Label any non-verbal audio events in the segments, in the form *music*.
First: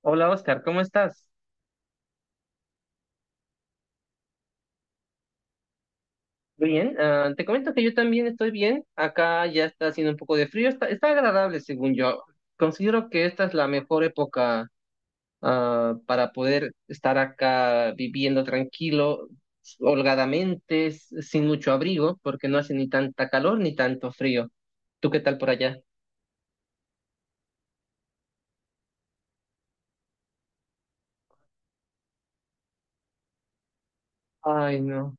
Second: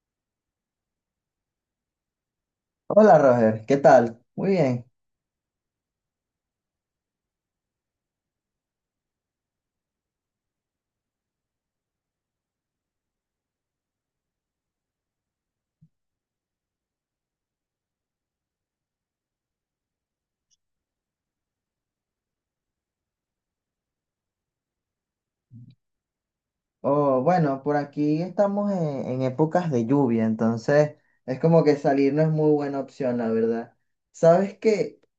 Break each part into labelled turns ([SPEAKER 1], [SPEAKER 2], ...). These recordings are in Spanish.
[SPEAKER 1] Hola Oscar, ¿cómo estás?
[SPEAKER 2] Hola Roger, ¿qué tal? Muy bien.
[SPEAKER 1] Bien, te comento que yo también estoy bien. Acá ya está haciendo un poco de frío, está agradable según yo. Considero que esta es la mejor época para poder estar acá viviendo tranquilo, holgadamente, sin mucho abrigo, porque no hace ni tanta calor ni tanto frío. ¿Tú qué tal por allá?
[SPEAKER 2] Oh, bueno, por aquí en épocas de lluvia, entonces es como que salir no es muy buena opción, la verdad. ¿Sabes
[SPEAKER 1] Ay,
[SPEAKER 2] qué?
[SPEAKER 1] no,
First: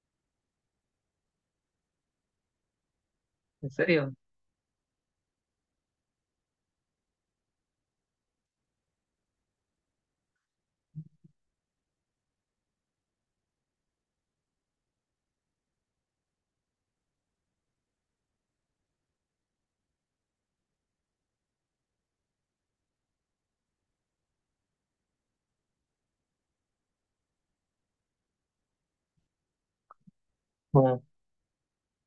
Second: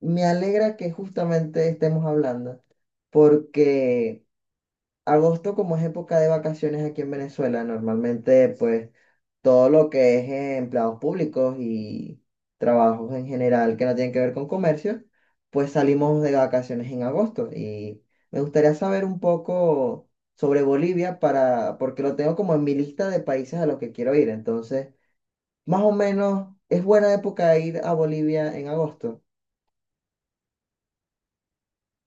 [SPEAKER 2] Me alegra que justamente estemos hablando,
[SPEAKER 1] en serio.
[SPEAKER 2] porque agosto, como es época de vacaciones aquí en Venezuela, normalmente pues todo lo que es empleados públicos y trabajos en general que no tienen que ver con comercio, pues salimos de vacaciones en agosto. Y me gustaría saber un poco sobre Bolivia porque lo tengo como en mi lista de países a los que quiero ir. Entonces, más o menos, ¿es buena época ir a Bolivia en agosto?
[SPEAKER 1] Ah,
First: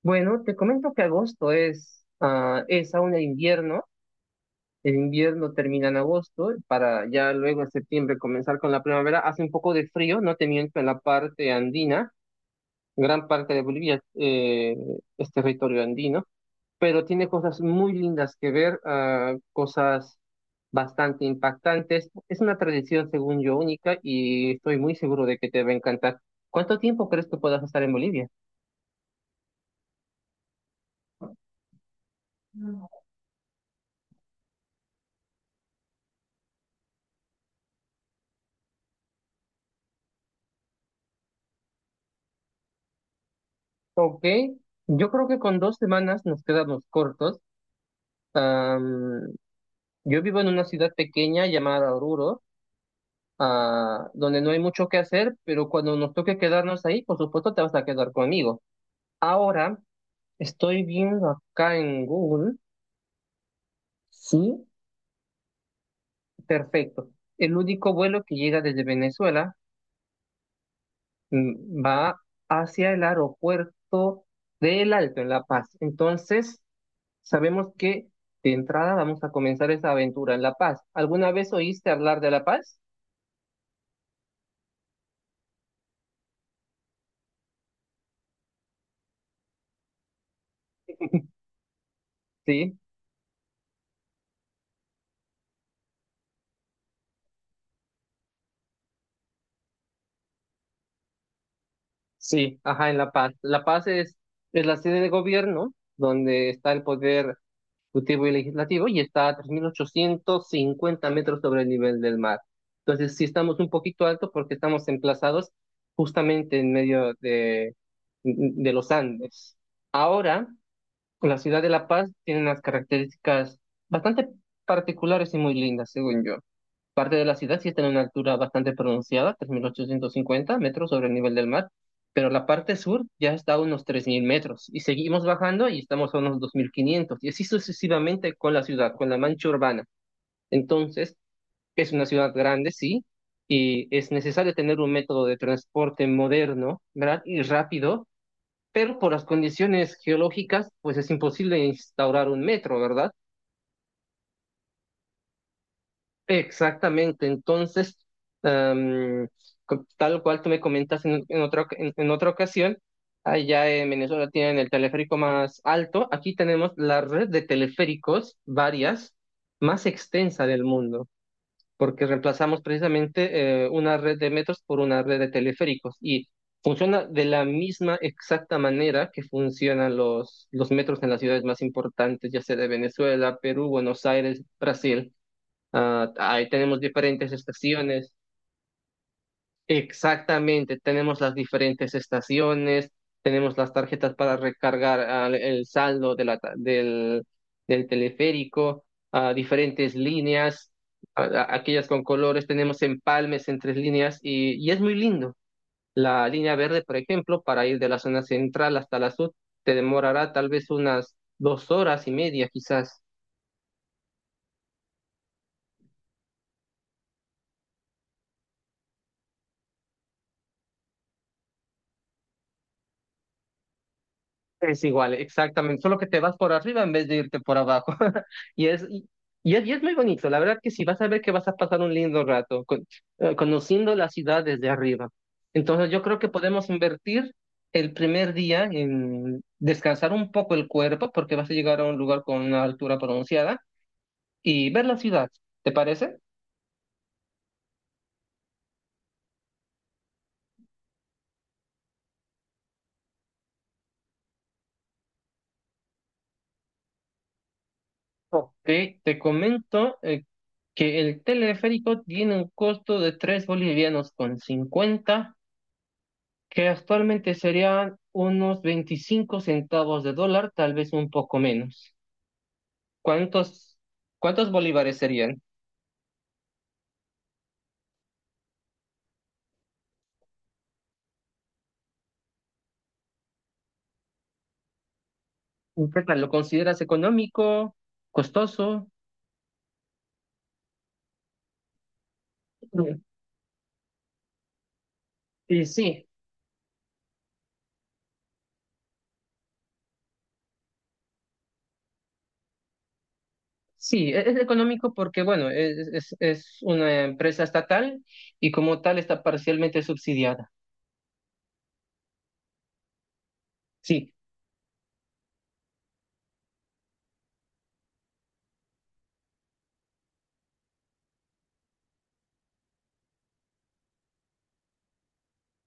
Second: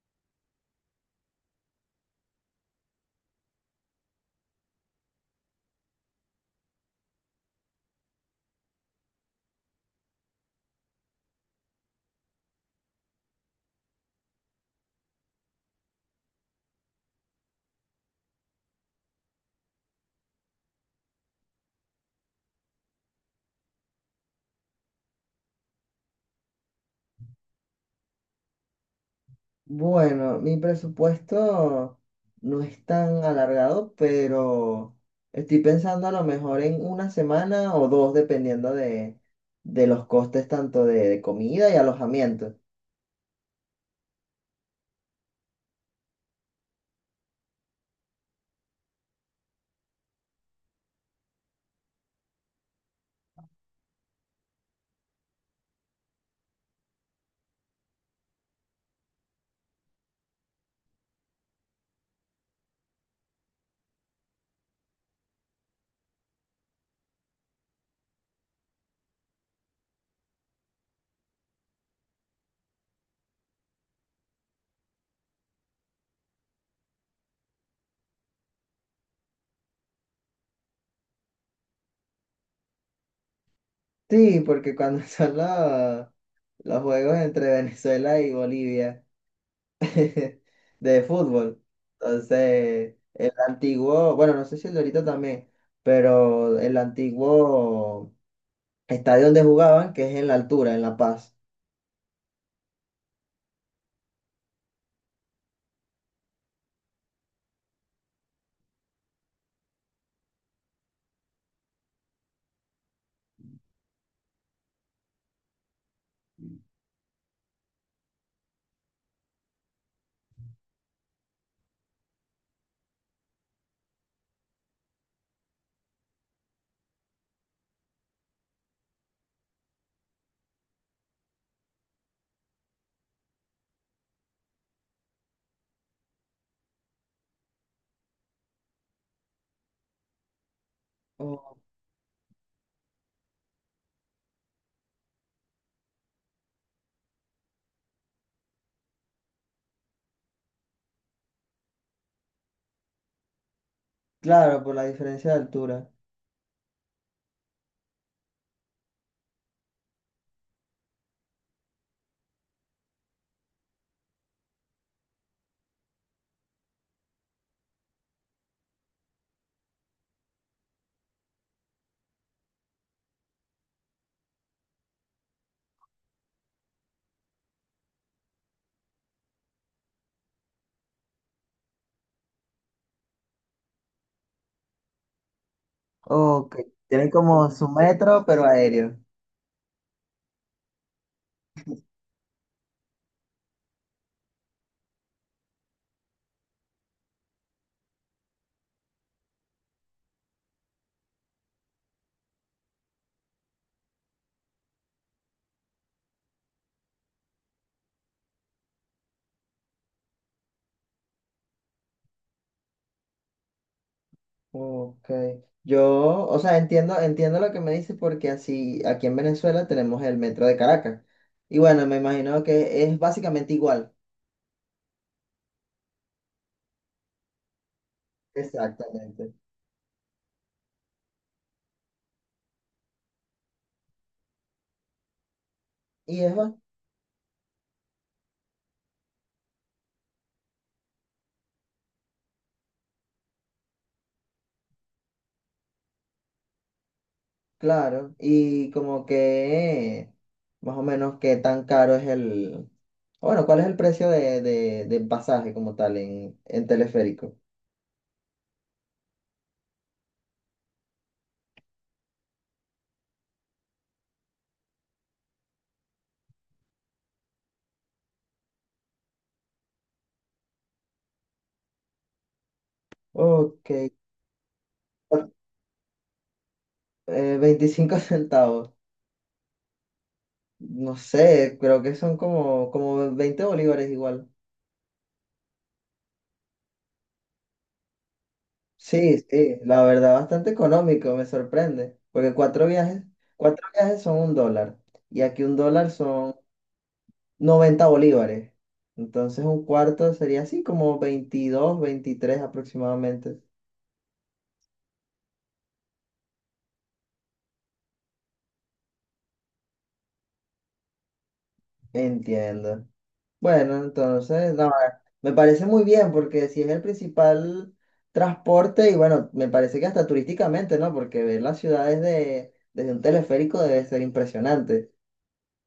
[SPEAKER 1] Bueno, te comento que agosto es aún el invierno. El invierno termina en agosto para ya luego en septiembre comenzar con la primavera. Hace un poco de frío, no te miento, en la parte andina. Gran parte de Bolivia es territorio andino, pero tiene cosas muy lindas que ver, cosas bastante impactantes. Es una tradición, según yo, única, y estoy muy seguro de que te va a encantar. ¿Cuánto tiempo crees que puedas estar en Bolivia?
[SPEAKER 2] Bueno, mi presupuesto no es tan alargado, pero estoy pensando a lo mejor en una semana o dos, dependiendo de los costes tanto de comida y alojamiento.
[SPEAKER 1] Ok, yo creo que con 2 semanas nos quedamos cortos. Am, Yo vivo en una ciudad pequeña llamada Oruro, donde no hay mucho que hacer, pero cuando nos toque quedarnos ahí, por supuesto te vas a quedar conmigo. Ahora estoy viendo acá en Google, sí, perfecto. El único vuelo que llega desde Venezuela va hacia el aeropuerto del Alto, en La Paz. Entonces, sabemos que de entrada vamos a comenzar esa aventura en La Paz. ¿Alguna vez oíste hablar de La Paz?
[SPEAKER 2] Sí, porque cuando *laughs* son los juegos entre Venezuela y Bolivia *laughs* de fútbol,
[SPEAKER 1] Sí.
[SPEAKER 2] entonces el antiguo, bueno, no sé si el de ahorita también, pero el antiguo estadio donde jugaban, que es en la altura, en La Paz.
[SPEAKER 1] Sí, ajá, en La Paz. La Paz es la sede de gobierno donde está el poder ejecutivo y legislativo, y está a 3.850 metros sobre el nivel del mar. Entonces, sí estamos un poquito alto porque estamos emplazados justamente en medio de los Andes. Ahora, la ciudad de La Paz tiene unas características bastante particulares y muy lindas, según yo. Parte de la ciudad sí está en una altura bastante pronunciada, 3.850 metros sobre el nivel del mar, pero la parte sur ya está a unos 3.000 metros, y seguimos bajando y estamos a unos 2.500, y así sucesivamente con la ciudad, con la mancha urbana. Entonces, es una ciudad grande, sí, y es necesario tener un método de transporte moderno, ¿verdad? Y rápido, pero por las condiciones geológicas, pues es imposible instaurar un metro, ¿verdad?
[SPEAKER 2] Claro, por la diferencia de altura.
[SPEAKER 1] Exactamente, entonces, am, tal cual tú me comentas en otra ocasión, allá en Venezuela tienen el teleférico más alto; aquí tenemos la red de teleféricos, varias, más extensa del mundo, porque reemplazamos precisamente una red de metros por una red de teleféricos, y funciona de la misma exacta manera que funcionan los metros en las ciudades más importantes, ya sea de Venezuela, Perú, Buenos Aires, Brasil. Ah, ahí
[SPEAKER 2] Ok,
[SPEAKER 1] tenemos
[SPEAKER 2] tienen
[SPEAKER 1] diferentes
[SPEAKER 2] como su
[SPEAKER 1] estaciones.
[SPEAKER 2] metro, pero aéreo.
[SPEAKER 1] Exactamente, tenemos las diferentes estaciones, tenemos las tarjetas para recargar el saldo de del teleférico, diferentes líneas, aquellas con colores; tenemos empalmes en tres líneas, y es muy lindo. La línea verde, por ejemplo, para ir de la zona central hasta la sur, te demorará tal vez unas 2 horas y media, quizás.
[SPEAKER 2] Ok. Yo, o sea, entiendo lo que me dices porque así aquí en Venezuela tenemos el metro de Caracas. Y bueno, me imagino que es básicamente igual.
[SPEAKER 1] Es igual, exactamente, solo que te vas por arriba en vez de irte por abajo. *laughs* Y es, y,
[SPEAKER 2] Exactamente.
[SPEAKER 1] y es muy bonito, la verdad que sí; vas a ver que vas a pasar un lindo rato conociendo la ciudad desde arriba. Entonces yo creo
[SPEAKER 2] Y
[SPEAKER 1] que
[SPEAKER 2] es, ba-
[SPEAKER 1] podemos invertir el primer día en descansar un poco el cuerpo, porque vas a llegar a un lugar con una altura pronunciada, y ver la ciudad. ¿Te parece?
[SPEAKER 2] claro, y como que más o menos qué tan caro es el, o bueno, cuál es el precio de pasaje como tal en teleférico.
[SPEAKER 1] Ok, te comento que el teleférico tiene un costo de 3,50 bolivianos, que actualmente serían unos 25 centavos de dólar, tal vez un poco menos.
[SPEAKER 2] Ok,
[SPEAKER 1] ¿Cuántos, cuántos bolívares serían?
[SPEAKER 2] 25 *laughs* centavos. No sé, creo que son como 20 bolívares igual.
[SPEAKER 1] ¿Qué tal? ¿Lo consideras económico, costoso?
[SPEAKER 2] Sí, sí, la verdad, bastante económico, me sorprende, porque cuatro viajes son un dólar, y aquí un
[SPEAKER 1] Y sí,
[SPEAKER 2] dólar son 90 bolívares, entonces un cuarto sería así como 22, 23 aproximadamente.
[SPEAKER 1] sí, es económico porque, bueno, es una empresa estatal y como tal está parcialmente subsidiada.
[SPEAKER 2] Entiendo. Bueno,
[SPEAKER 1] Sí,
[SPEAKER 2] entonces, no, me parece muy bien porque si es el principal transporte y bueno, me parece que hasta turísticamente, ¿no? Porque ver las ciudades desde un teleférico debe ser impresionante.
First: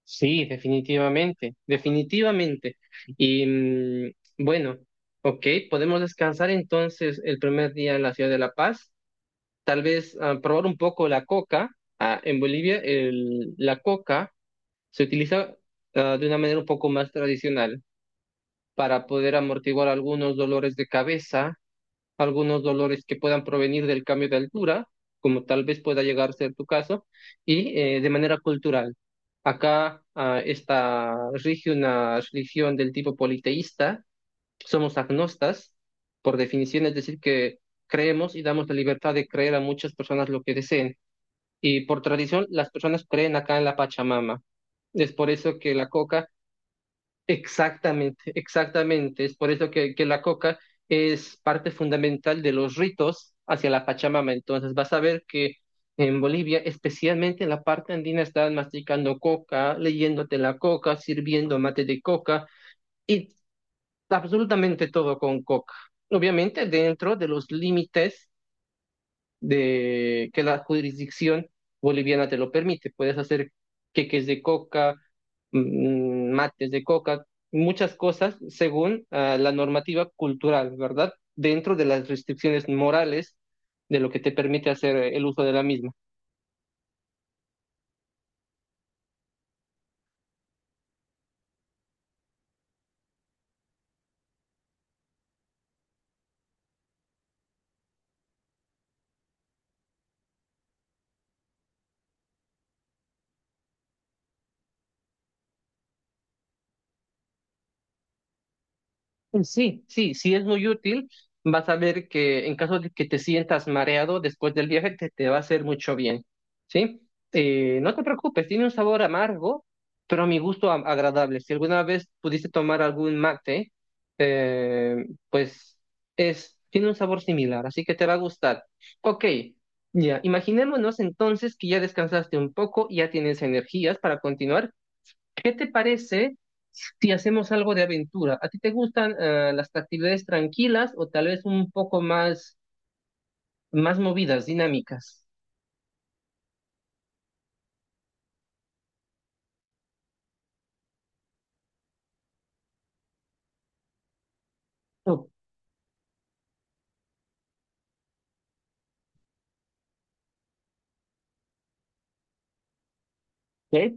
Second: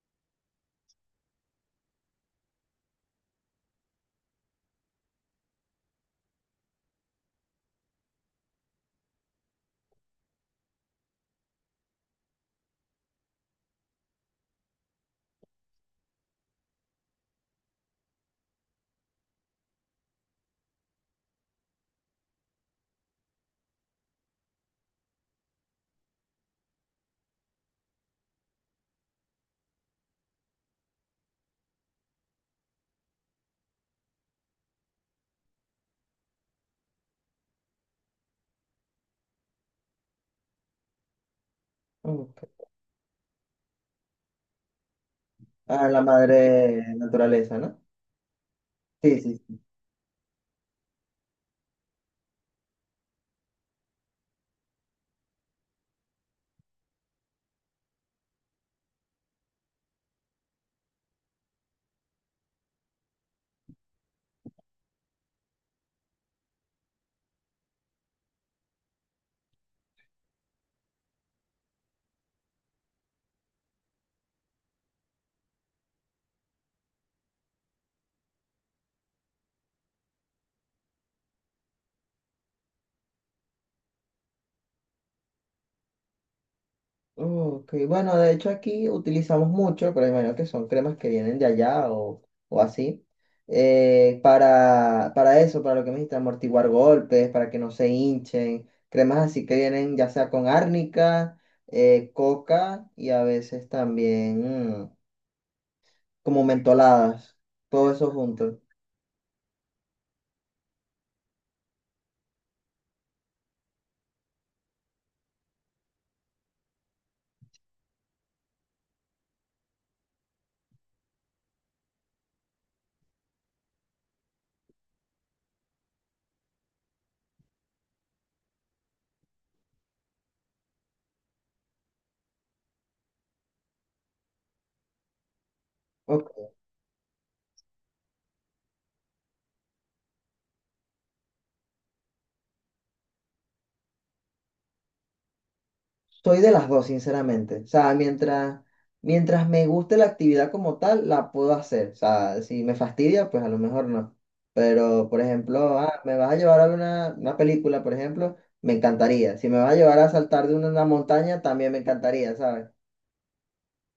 [SPEAKER 1] sí, definitivamente, definitivamente. Y bueno, ok, podemos descansar entonces el primer día en la ciudad de La Paz, tal vez probar un poco la coca. En Bolivia la coca se utiliza de una manera un poco más tradicional, para poder amortiguar algunos dolores de cabeza, algunos dolores que puedan provenir del cambio de altura, como tal vez pueda llegar a ser tu caso, y de manera cultural. Acá está rige una religión del tipo politeísta; somos agnostas, por definición, es decir, que creemos y damos la libertad de creer a muchas personas lo que deseen. Y por tradición,
[SPEAKER 2] Mm.
[SPEAKER 1] las personas creen acá en la Pachamama. Es por eso que la
[SPEAKER 2] A la
[SPEAKER 1] coca,
[SPEAKER 2] madre naturaleza, ¿no?
[SPEAKER 1] exactamente,
[SPEAKER 2] Sí,
[SPEAKER 1] exactamente, es
[SPEAKER 2] sí,
[SPEAKER 1] por
[SPEAKER 2] sí.
[SPEAKER 1] eso que la coca es parte fundamental de los ritos hacia la Pachamama. Entonces vas a ver que en Bolivia, especialmente en la parte andina, están masticando coca, leyéndote la coca, sirviendo mate de coca y absolutamente todo con coca. Obviamente dentro de los límites de que la jurisdicción boliviana te lo permite. Puedes hacer queques de coca, mates de coca, muchas cosas según la normativa cultural, ¿verdad? Dentro de las restricciones morales de lo que te permite hacer el uso de la misma.
[SPEAKER 2] Ok, bueno, de hecho aquí utilizamos mucho, pero imagino que son cremas que vienen de allá o así, para eso, para lo que me dijiste, amortiguar golpes, para que no se hinchen, cremas así que vienen ya sea con árnica, coca y a veces también mm, como mentoladas, todo eso junto.
[SPEAKER 1] Sí, sí, sí es muy útil. Vas a ver que, en caso de que te sientas mareado después del viaje, te va a hacer mucho bien, ¿sí? No te preocupes, tiene un sabor amargo, pero a mi gusto agradable. Si alguna vez pudiste tomar algún mate, pues tiene un sabor similar, así que te va a gustar. Ok, ya, imaginémonos entonces que ya descansaste un poco y ya tienes energías para continuar. ¿Qué te parece
[SPEAKER 2] Ok,
[SPEAKER 1] si hacemos algo de aventura? ¿A ti te gustan las actividades tranquilas, o tal vez un poco más, más movidas, dinámicas?
[SPEAKER 2] soy de las dos, sinceramente. O sea, mientras me guste la actividad como tal, la puedo hacer. O sea, si me fastidia, pues a lo mejor no. Pero, por
[SPEAKER 1] Ok,
[SPEAKER 2] ejemplo, ah, me vas a llevar a ver una película, por ejemplo, me encantaría. Si me vas a llevar a saltar de una montaña, también me encantaría, ¿sabes?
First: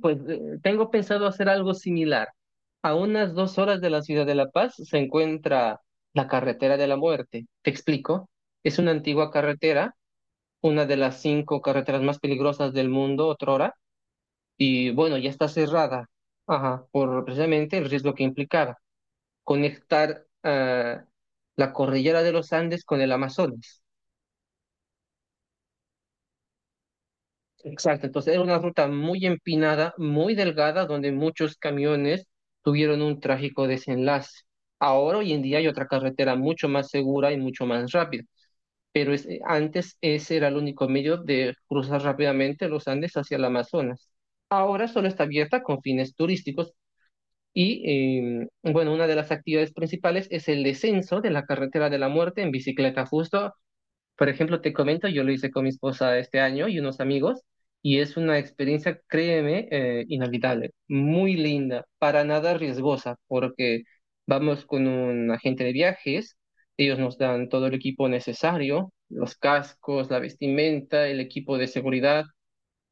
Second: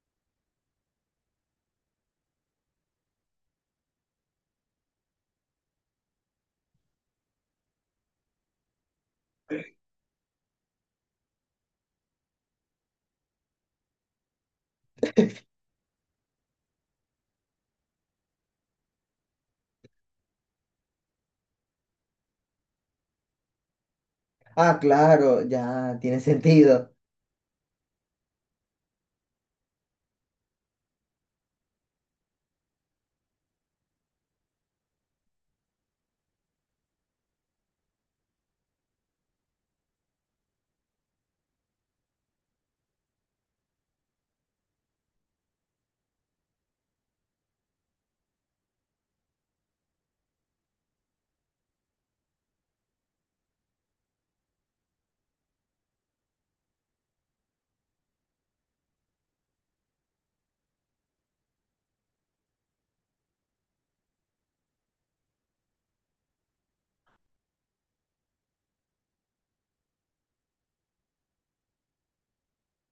[SPEAKER 1] pues tengo pensado hacer algo similar. A unas 2 horas de la ciudad de La Paz se encuentra la carretera de la muerte. Te explico. Es una antigua carretera, una de las cinco carreteras más peligrosas del mundo, otrora, y bueno, ya está cerrada, ajá, por precisamente el riesgo que implicaba conectar la cordillera de los Andes con el Amazonas.
[SPEAKER 2] Ah, claro, ya tiene sentido.
[SPEAKER 1] Exacto, entonces era una ruta muy empinada, muy delgada, donde muchos camiones tuvieron un trágico desenlace. Ahora, hoy en día, hay otra carretera mucho más segura y mucho más rápida, pero antes ese era el único medio de cruzar rápidamente los Andes hacia el Amazonas. Ahora solo está abierta con fines turísticos y, bueno, una de las actividades principales es el descenso de la carretera de la muerte en bicicleta. Justo Por ejemplo, te comento, yo lo hice con mi esposa este año y unos amigos, y es una experiencia, créeme, inolvidable, muy linda, para nada riesgosa, porque vamos con un agente de viajes; ellos nos dan todo el equipo necesario, los cascos, la vestimenta, el equipo de seguridad,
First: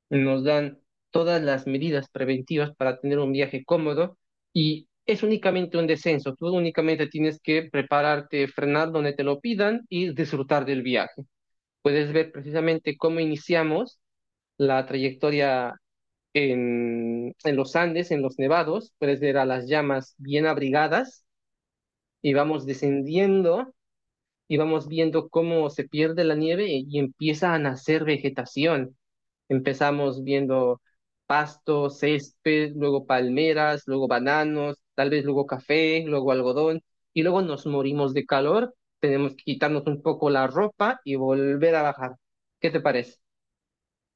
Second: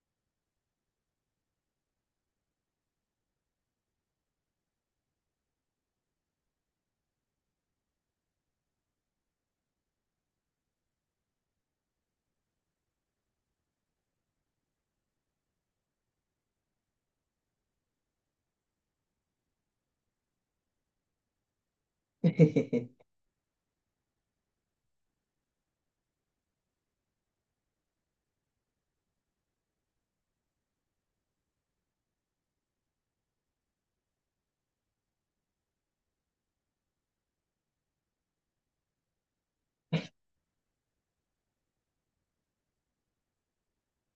[SPEAKER 1] nos dan todas las medidas preventivas para tener un viaje cómodo, y es únicamente un descenso; tú únicamente tienes que prepararte, frenar donde te lo pidan y disfrutar del viaje. Puedes ver precisamente cómo iniciamos la trayectoria en los Andes, en los nevados; puedes ver a las llamas bien abrigadas, y vamos
[SPEAKER 2] *laughs*
[SPEAKER 1] descendiendo y vamos viendo cómo se pierde la nieve, y empieza a nacer vegetación. Empezamos viendo pasto, césped, luego palmeras, luego bananos, tal vez luego café, luego algodón, y luego nos morimos de calor, tenemos que quitarnos un poco la ropa y volver a bajar. ¿Qué te parece?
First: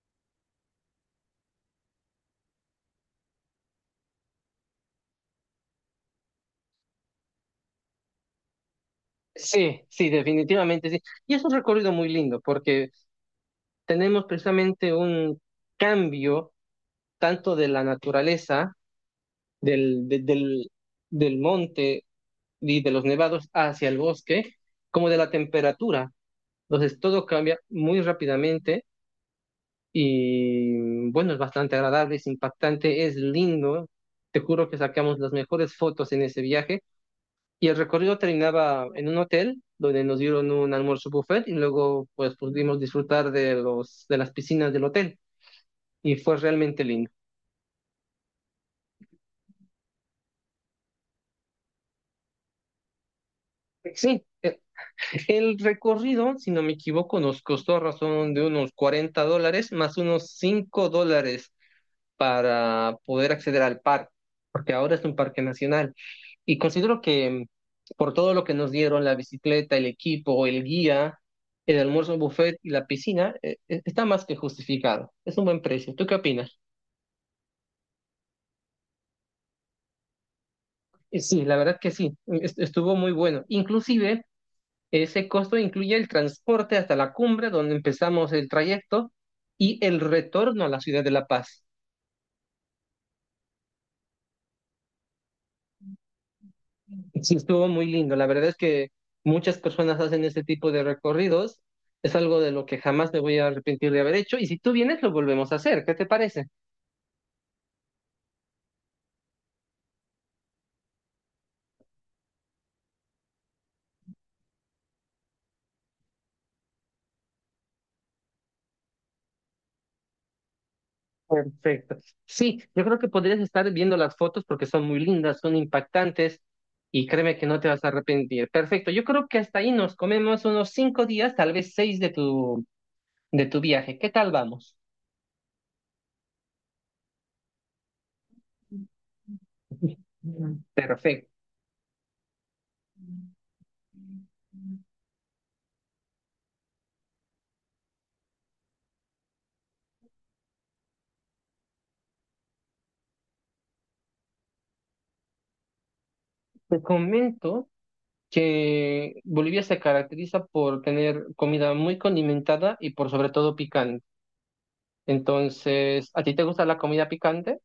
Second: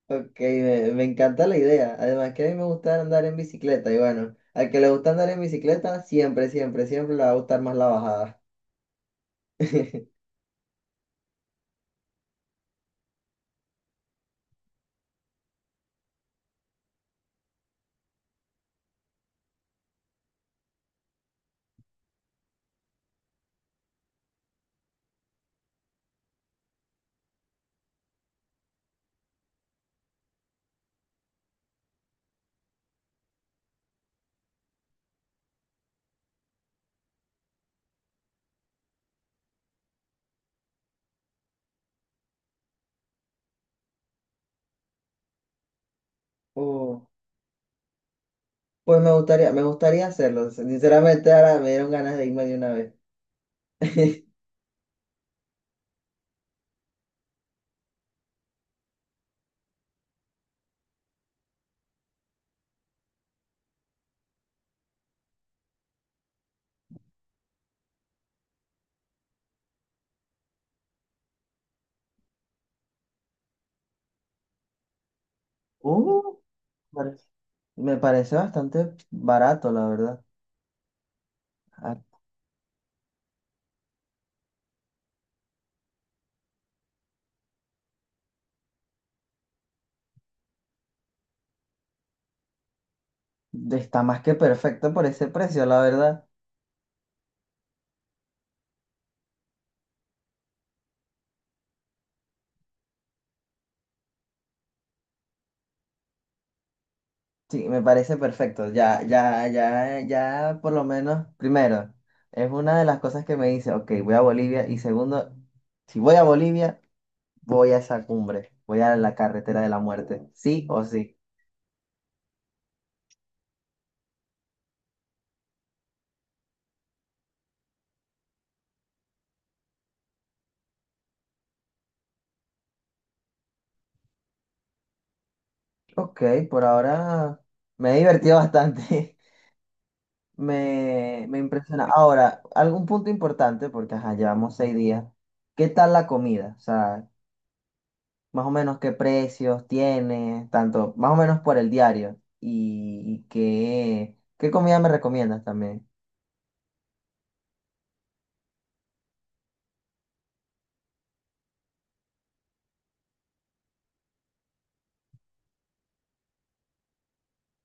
[SPEAKER 2] Ok, me encanta la idea. Además que a mí me gusta andar en bicicleta y bueno, al que le gusta andar en bicicleta, siempre, siempre, siempre le va a gustar más la bajada.
[SPEAKER 1] Sí, sí,
[SPEAKER 2] *laughs*
[SPEAKER 1] definitivamente sí. Y es un recorrido muy lindo porque tenemos precisamente un cambio, tanto de la naturaleza, del, de- del, del monte y de los nevados hacia el bosque, como de la temperatura. Entonces todo cambia muy rápidamente, y bueno, es bastante agradable, es impactante, es lindo. Te juro que sacamos las mejores fotos en ese viaje. Y el recorrido terminaba en un hotel donde nos dieron un almuerzo buffet, y luego pues pudimos disfrutar de los de las piscinas del hotel, y fue realmente
[SPEAKER 2] Oh.
[SPEAKER 1] lindo.
[SPEAKER 2] Pues me gustaría hacerlo. Sinceramente, ahora me dieron ganas de irme de una vez.
[SPEAKER 1] Sí, el recorrido, si no me equivoco, nos costó a razón de unos 40 dólares más unos 5 dólares para poder acceder al parque, porque ahora es un parque nacional. Y considero que por todo lo que nos dieron, la bicicleta, el equipo, el guía, el almuerzo buffet y la piscina, está más que justificado. Es un buen precio. ¿Tú qué
[SPEAKER 2] Uh,
[SPEAKER 1] opinas?
[SPEAKER 2] pare- me parece bastante barato, la verdad.
[SPEAKER 1] Sí, la verdad que
[SPEAKER 2] Ah,
[SPEAKER 1] sí, estuvo muy bueno. Inclusive, ese costo incluye el transporte hasta la cumbre, donde empezamos el trayecto, y el retorno a la ciudad de La Paz.
[SPEAKER 2] está más que perfecto por ese precio, la verdad.
[SPEAKER 1] Sí, estuvo muy lindo. La verdad es que muchas personas hacen este tipo de recorridos. Es algo de lo que jamás me voy a arrepentir de haber hecho. Y si tú vienes, lo volvemos a hacer. ¿Qué te parece?
[SPEAKER 2] Sí, me parece perfecto. Ya, ya, ya, ya, por lo menos, primero, es una de las cosas que me dice, ok, voy a Bolivia. Y segundo, si voy a Bolivia, voy a esa cumbre, voy a la carretera de la muerte, sí o sí.
[SPEAKER 1] Perfecto. Sí, yo creo que podrías estar viendo las fotos porque son muy lindas, son impactantes, y créeme que no te vas a arrepentir. Perfecto. Yo creo que hasta ahí nos comemos unos 5 días, tal vez seis de tu viaje. ¿Qué tal vamos?
[SPEAKER 2] Ok, por ahora me he divertido bastante. *laughs*
[SPEAKER 1] *laughs* Perfecto.
[SPEAKER 2] Me impresiona. Ahora, algún punto importante, porque ajá, llevamos seis días. ¿Qué tal la comida? O sea, más o menos qué precios tiene, tanto, más o menos por el diario. Y, qué comida me recomiendas también.
[SPEAKER 1] Te comento que Bolivia se caracteriza por tener comida muy condimentada y por sobre todo picante. Entonces, ¿a ti te gusta la comida picante?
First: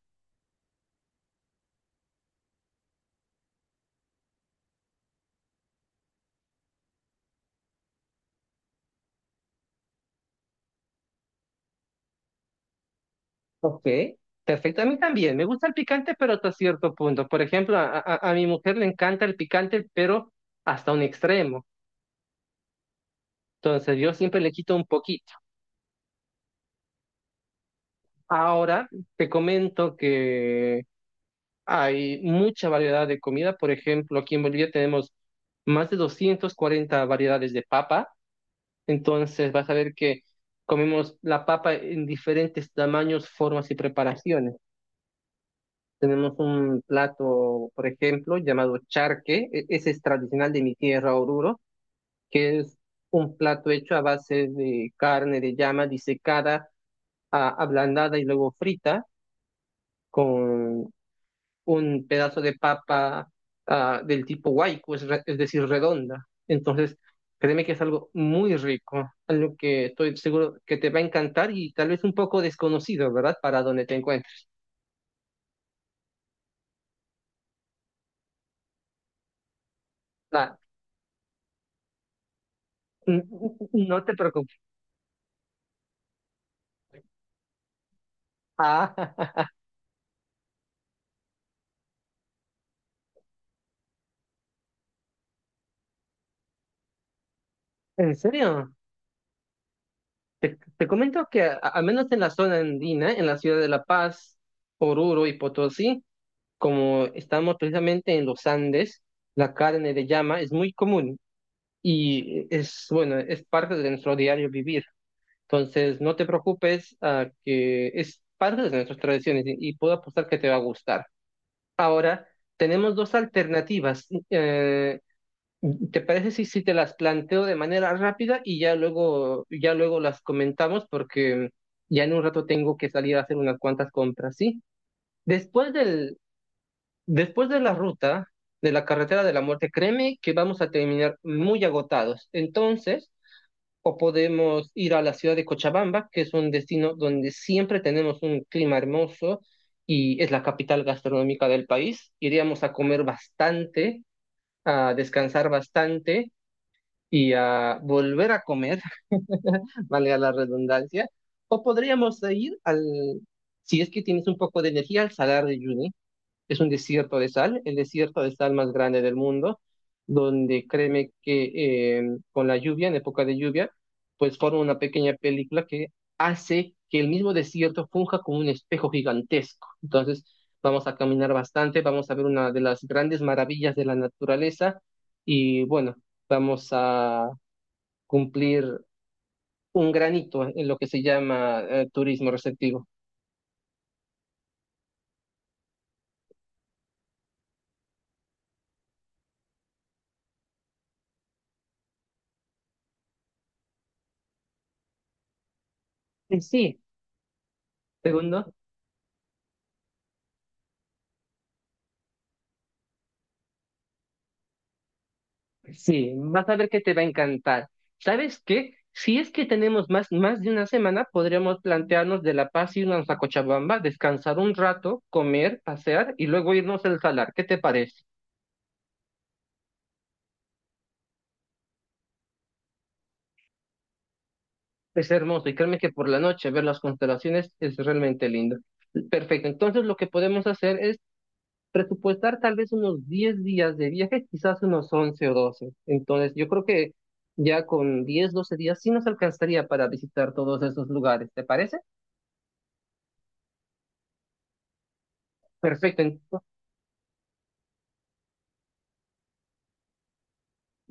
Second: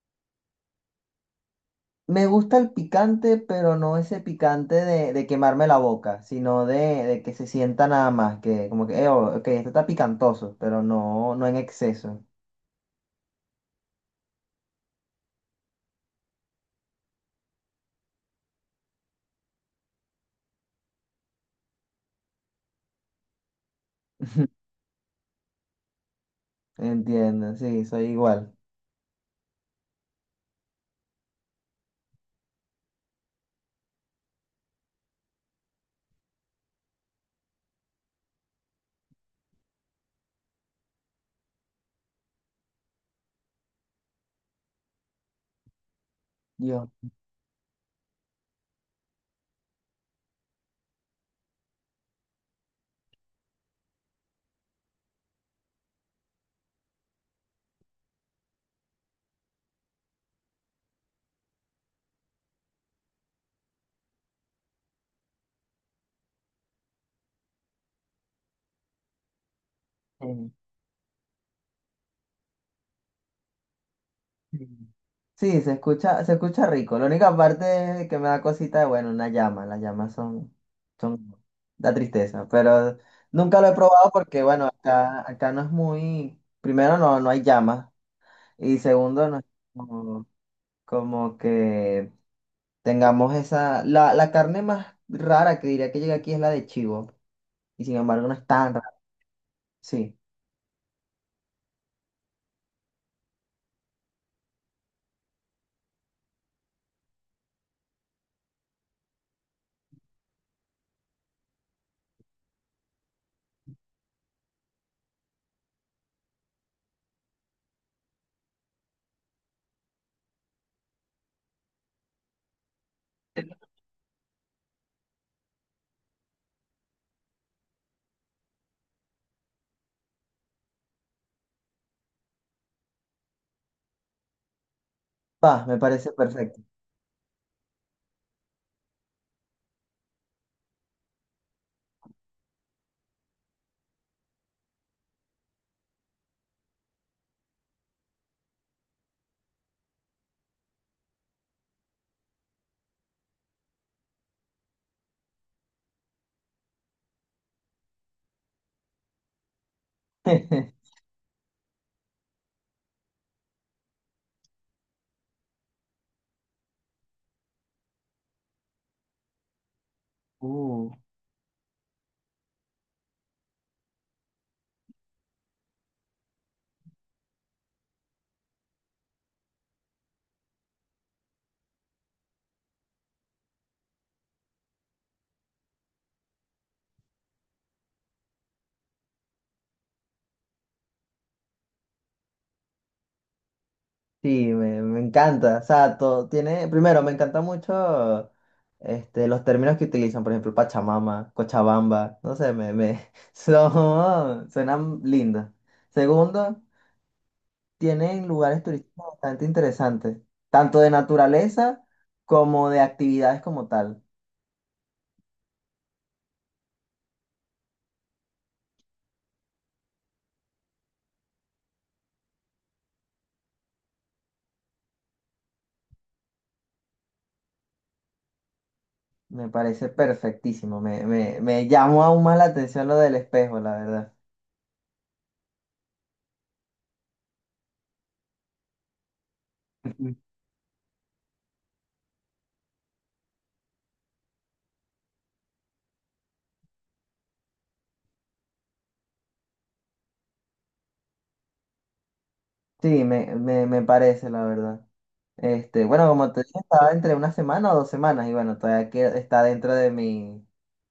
[SPEAKER 2] Me gusta el picante, pero no ese picante de quemarme la boca, sino de que se sienta nada más, que como que, oh, ok, esto está picantoso, pero no, no en exceso.
[SPEAKER 1] Ok, perfecto. A mí también, me gusta el picante, pero hasta cierto punto. Por ejemplo, a mi mujer le encanta el picante, pero hasta un extremo. Entonces, yo siempre le
[SPEAKER 2] *laughs*
[SPEAKER 1] quito un poquito.
[SPEAKER 2] Entiendo, sí, soy igual.
[SPEAKER 1] Ahora, te comento que hay mucha variedad de comida. Por ejemplo, aquí en Bolivia tenemos más de 240 variedades de papa. Entonces vas a ver que comemos la papa en diferentes tamaños, formas y preparaciones. Tenemos un
[SPEAKER 2] Dios.
[SPEAKER 1] plato, por ejemplo, llamado charque. Ese es tradicional de mi tierra, Oruro, que es un plato hecho a base de carne de llama disecada, ablandada y luego frita con un pedazo de papa del tipo waiku, es, es decir, redonda. Entonces, créeme que es algo muy rico, algo que estoy seguro que te va a encantar y tal vez un poco desconocido, ¿verdad? Para donde te encuentres.
[SPEAKER 2] Mm. Sí, se escucha rico. La única parte que me da cosita es, bueno, una llama. Las llamas son,
[SPEAKER 1] Ah,
[SPEAKER 2] son, da tristeza. Pero nunca lo he
[SPEAKER 1] no
[SPEAKER 2] probado
[SPEAKER 1] te
[SPEAKER 2] porque,
[SPEAKER 1] preocupes.
[SPEAKER 2] bueno, acá, acá no es muy, primero no, no hay llamas. Y segundo, no es
[SPEAKER 1] Ah,
[SPEAKER 2] como, como que tengamos esa, la carne más rara que diría que llega aquí es la de chivo. Y sin
[SPEAKER 1] *laughs* ¿en
[SPEAKER 2] embargo no es
[SPEAKER 1] serio?
[SPEAKER 2] tan rara. Sí.
[SPEAKER 1] Te comento que al menos en la zona andina, en la ciudad de La Paz, Oruro y Potosí, como estamos precisamente en los Andes, la carne de llama es muy común y es, bueno, es parte de nuestro diario vivir. Entonces, no te preocupes, que es parte de nuestras tradiciones y puedo apostar que te va a gustar. Ahora, tenemos dos alternativas. ¿Te parece si, si te las planteo de manera rápida y ya luego las comentamos, porque ya en un rato tengo que salir a hacer unas cuantas compras, sí?
[SPEAKER 2] Va,
[SPEAKER 1] Después
[SPEAKER 2] me parece
[SPEAKER 1] del,
[SPEAKER 2] perfecto.
[SPEAKER 1] Después de la ruta de la carretera de la muerte, créeme que vamos a terminar muy agotados. Entonces, o podemos ir a la ciudad de Cochabamba, que es un destino donde siempre tenemos un clima hermoso y es la capital gastronómica del país. Iríamos a comer bastante, a descansar bastante y a volver a comer, *laughs* valga la
[SPEAKER 2] *laughs*
[SPEAKER 1] redundancia. O podríamos ir al, si es que tienes un poco de energía, al Salar de Uyuni. Es un desierto de sal, el desierto de sal más grande del mundo, donde
[SPEAKER 2] Uh.
[SPEAKER 1] créeme que con la lluvia, en época de lluvia, pues forma una pequeña película que hace que el mismo desierto funja como un espejo gigantesco. Entonces, vamos a caminar bastante, vamos a ver una de las grandes maravillas de la naturaleza y bueno, vamos a cumplir un granito en lo que se llama turismo receptivo.
[SPEAKER 2] Sí, me encanta. O sea, todo tiene. Primero, me encanta mucho este, los términos que utilizan, por ejemplo, Pachamama, Cochabamba. No sé, me *laughs* son, suenan lindos. Segundo,
[SPEAKER 1] Sí,
[SPEAKER 2] tienen
[SPEAKER 1] segundo.
[SPEAKER 2] lugares turísticos bastante interesantes, tanto de naturaleza como de actividades como tal.
[SPEAKER 1] Sí, vas a ver que te va a encantar. ¿Sabes qué? Si es que tenemos más de una semana, podríamos plantearnos de La Paz irnos a Cochabamba, descansar un rato, comer, pasear y luego irnos al salar. ¿Qué te parece?
[SPEAKER 2] Me parece perfectísimo. Me llamó aún más la atención lo del espejo, la verdad.
[SPEAKER 1] Es hermoso y créeme que por la noche ver las constelaciones es realmente lindo. Perfecto, entonces lo que
[SPEAKER 2] Ujú.
[SPEAKER 1] podemos hacer es presupuestar tal vez unos 10 días de viaje, quizás unos 11 o 12. Entonces yo creo que ya con 10, 12 días sí nos alcanzaría para visitar todos esos lugares. ¿Te parece?
[SPEAKER 2] Sí, me parece, la verdad. Este,
[SPEAKER 1] Perfecto,
[SPEAKER 2] bueno, como te dije, estaba entre una semana o dos semanas y bueno, todavía que está dentro de mi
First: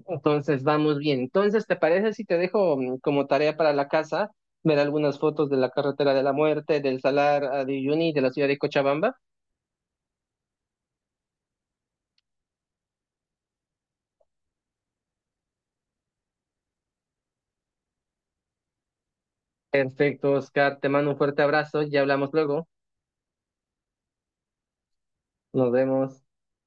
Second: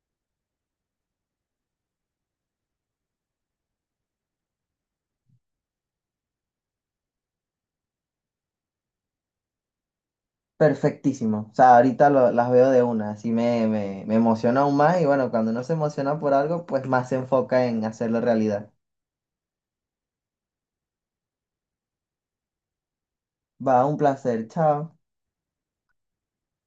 [SPEAKER 1] entonces vamos bien. Entonces, ¿te parece si te dejo como tarea para la casa ver algunas fotos de la carretera de la muerte, del Salar a de Uyuni, de la ciudad de Cochabamba?
[SPEAKER 2] perfectísimo. O sea, ahorita lo- las veo de una, así me, me, me emociona aún más y bueno, cuando uno se emociona por algo, pues más se enfoca en hacerlo realidad.
[SPEAKER 1] Perfecto, Oscar, te mando un fuerte abrazo, ya hablamos luego.
[SPEAKER 2] Va, un placer, chao.
[SPEAKER 1] Nos vemos.